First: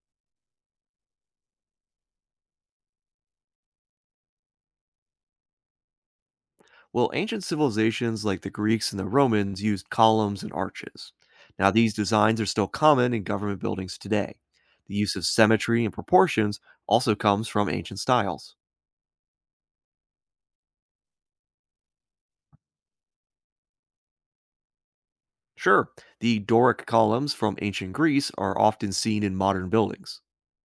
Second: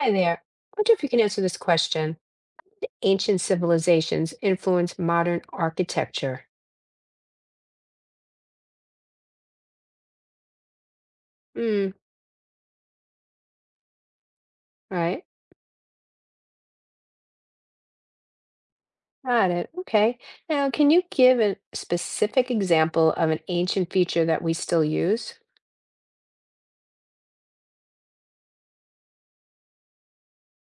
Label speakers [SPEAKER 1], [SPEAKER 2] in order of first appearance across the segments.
[SPEAKER 1] Hi there. I wonder if you can answer this question. Ancient civilizations influence modern architecture.
[SPEAKER 2] Well, ancient civilizations like the Greeks and the Romans used columns and arches. Now,
[SPEAKER 1] Hmm,
[SPEAKER 2] these designs are still common in government buildings today. The use
[SPEAKER 1] right.
[SPEAKER 2] of symmetry and proportions also comes from ancient styles.
[SPEAKER 1] Got it. Okay. Now, can you give a specific example of an ancient feature that we still use?
[SPEAKER 2] Sure, the Doric columns from ancient Greece are often seen in modern buildings.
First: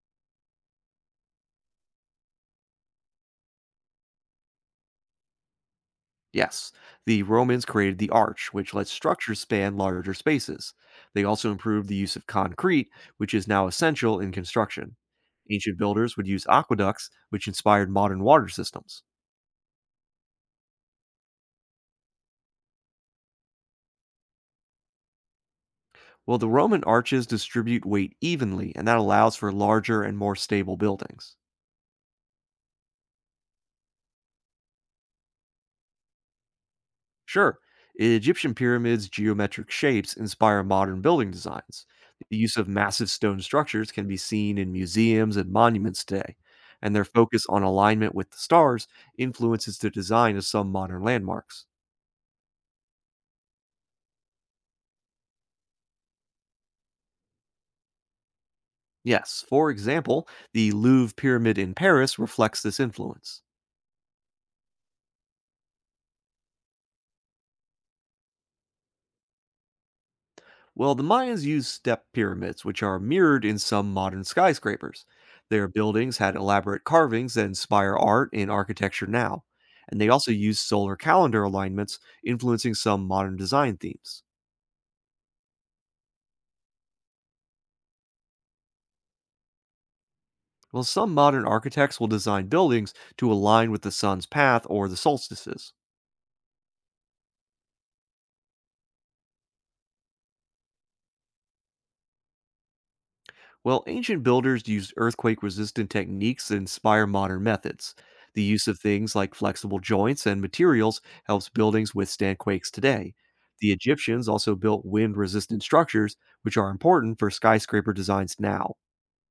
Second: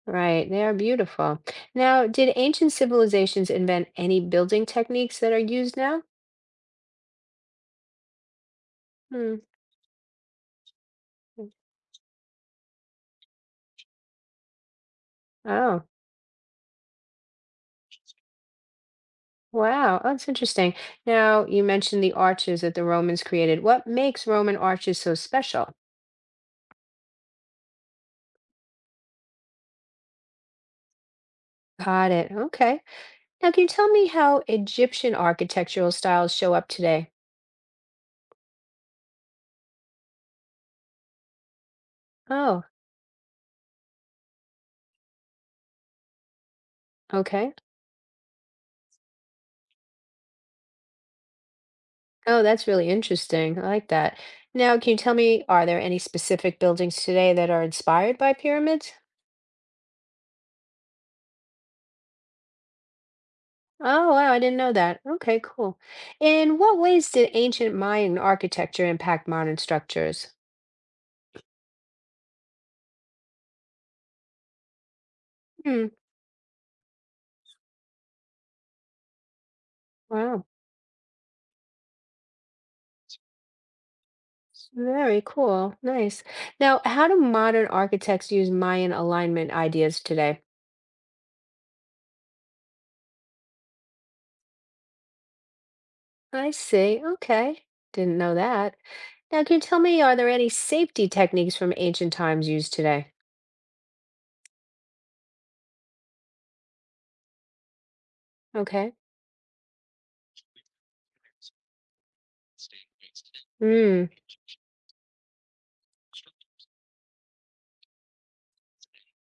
[SPEAKER 1] Right, they are beautiful. Now, did ancient civilizations invent any building techniques that are used now?
[SPEAKER 2] Yes, the Romans created the arch, which lets structures
[SPEAKER 1] Hmm.
[SPEAKER 2] span larger spaces. They also improved the use of concrete, which is now essential in construction. Ancient
[SPEAKER 1] Oh,
[SPEAKER 2] builders would use aqueducts, which inspired modern water systems.
[SPEAKER 1] wow. Oh, that's interesting. Now, you mentioned the arches that the Romans created. What makes Roman arches so special?
[SPEAKER 2] Well, the Roman arches distribute weight evenly, and that allows for larger and more stable buildings.
[SPEAKER 1] Got it. Okay. Now, can you tell me how Egyptian architectural styles show up today?
[SPEAKER 2] Sure, Egyptian pyramids' geometric shapes inspire modern building designs. The use
[SPEAKER 1] Oh,
[SPEAKER 2] of massive stone structures can be seen in museums and monuments today, and their focus
[SPEAKER 1] okay.
[SPEAKER 2] on alignment with the stars influences the design of some modern landmarks.
[SPEAKER 1] Oh, that's really interesting. I like that. Now, can you tell me, are there any specific buildings today that are inspired by pyramids?
[SPEAKER 2] Yes, for example, the Louvre Pyramid in Paris reflects this influence.
[SPEAKER 1] Oh, wow, I didn't know that. Okay, cool. In what ways did ancient Mayan architecture impact modern structures?
[SPEAKER 2] Well, the Mayans used step pyramids, which are mirrored in some modern skyscrapers. Their
[SPEAKER 1] Hmm,
[SPEAKER 2] buildings had elaborate carvings that inspire art and architecture now. And they also
[SPEAKER 1] wow,
[SPEAKER 2] used solar calendar alignments, influencing some modern design themes.
[SPEAKER 1] very cool. Nice. Now, how do modern architects use Mayan alignment ideas today?
[SPEAKER 2] Well, some modern architects will design buildings to align with the sun's path or the solstices.
[SPEAKER 1] I see. Okay. Didn't know that. Now, can you tell me, are there any safety techniques from ancient times used today?
[SPEAKER 2] Well, ancient builders used earthquake resistant techniques that inspire modern methods. The use of
[SPEAKER 1] Okay.
[SPEAKER 2] things like flexible joints and materials helps buildings withstand quakes today. The
[SPEAKER 1] Mm.
[SPEAKER 2] Egyptians also built wind resistant structures, which are important for skyscraper designs now.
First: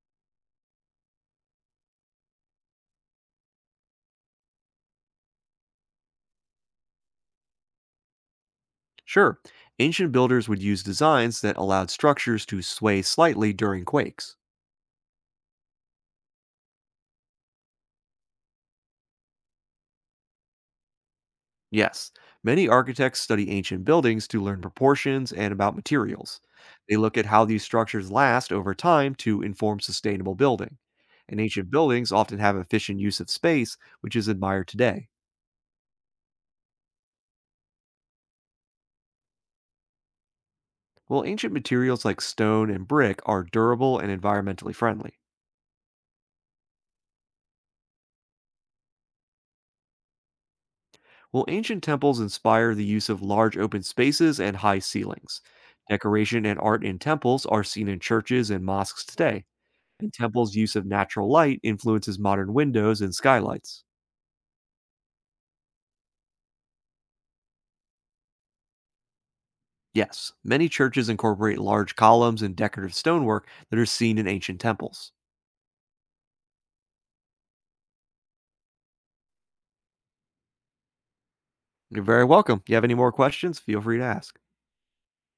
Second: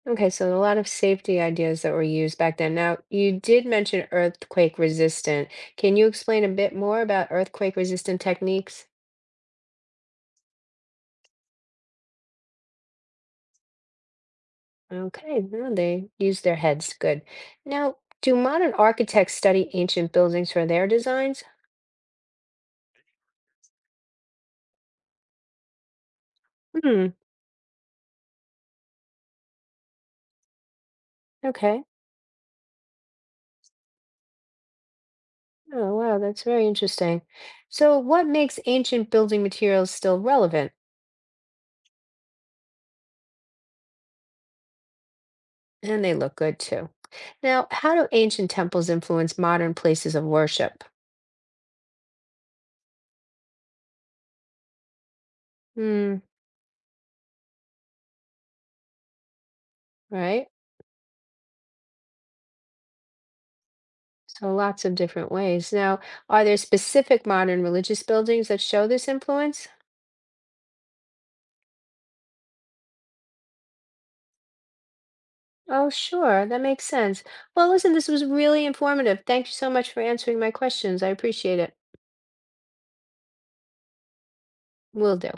[SPEAKER 1] Okay, so a lot of safety ideas that were used back then. Now, you did mention earthquake resistant. Can you explain a bit more about earthquake resistant techniques?
[SPEAKER 2] Sure, ancient builders would use designs that allowed structures to sway slightly during quakes.
[SPEAKER 1] Okay, no, they use their heads. Good. Now, do modern architects study ancient buildings for their designs?
[SPEAKER 2] Yes, many architects study ancient buildings to learn proportions and about materials. They
[SPEAKER 1] Hmm.
[SPEAKER 2] look at how these structures last over time to inform sustainable building. And ancient
[SPEAKER 1] Okay.
[SPEAKER 2] buildings often have efficient use of space, which is admired today.
[SPEAKER 1] Oh, wow, that's very interesting. So, what makes ancient building materials still relevant?
[SPEAKER 2] While ancient materials like stone and brick are durable and environmentally friendly.
[SPEAKER 1] And they look good too. Now, how do ancient temples influence modern places of worship?
[SPEAKER 2] While ancient temples inspire the use of large open spaces and high ceilings.
[SPEAKER 1] Hmm,
[SPEAKER 2] Decoration and art in temples are seen in churches and mosques today and
[SPEAKER 1] right?
[SPEAKER 2] temples' use of natural light influences modern windows and skylights.
[SPEAKER 1] So lots of different ways. Now, are there specific modern religious buildings that show this influence?
[SPEAKER 2] Yes, many churches incorporate large columns and decorative stonework that are seen in ancient temples.
[SPEAKER 1] Oh, sure, that makes sense. Well, listen, this was really informative. Thank you so much for answering my questions. I appreciate it.
[SPEAKER 2] You're very welcome. You have any more questions? Feel free to ask.
[SPEAKER 1] Will do.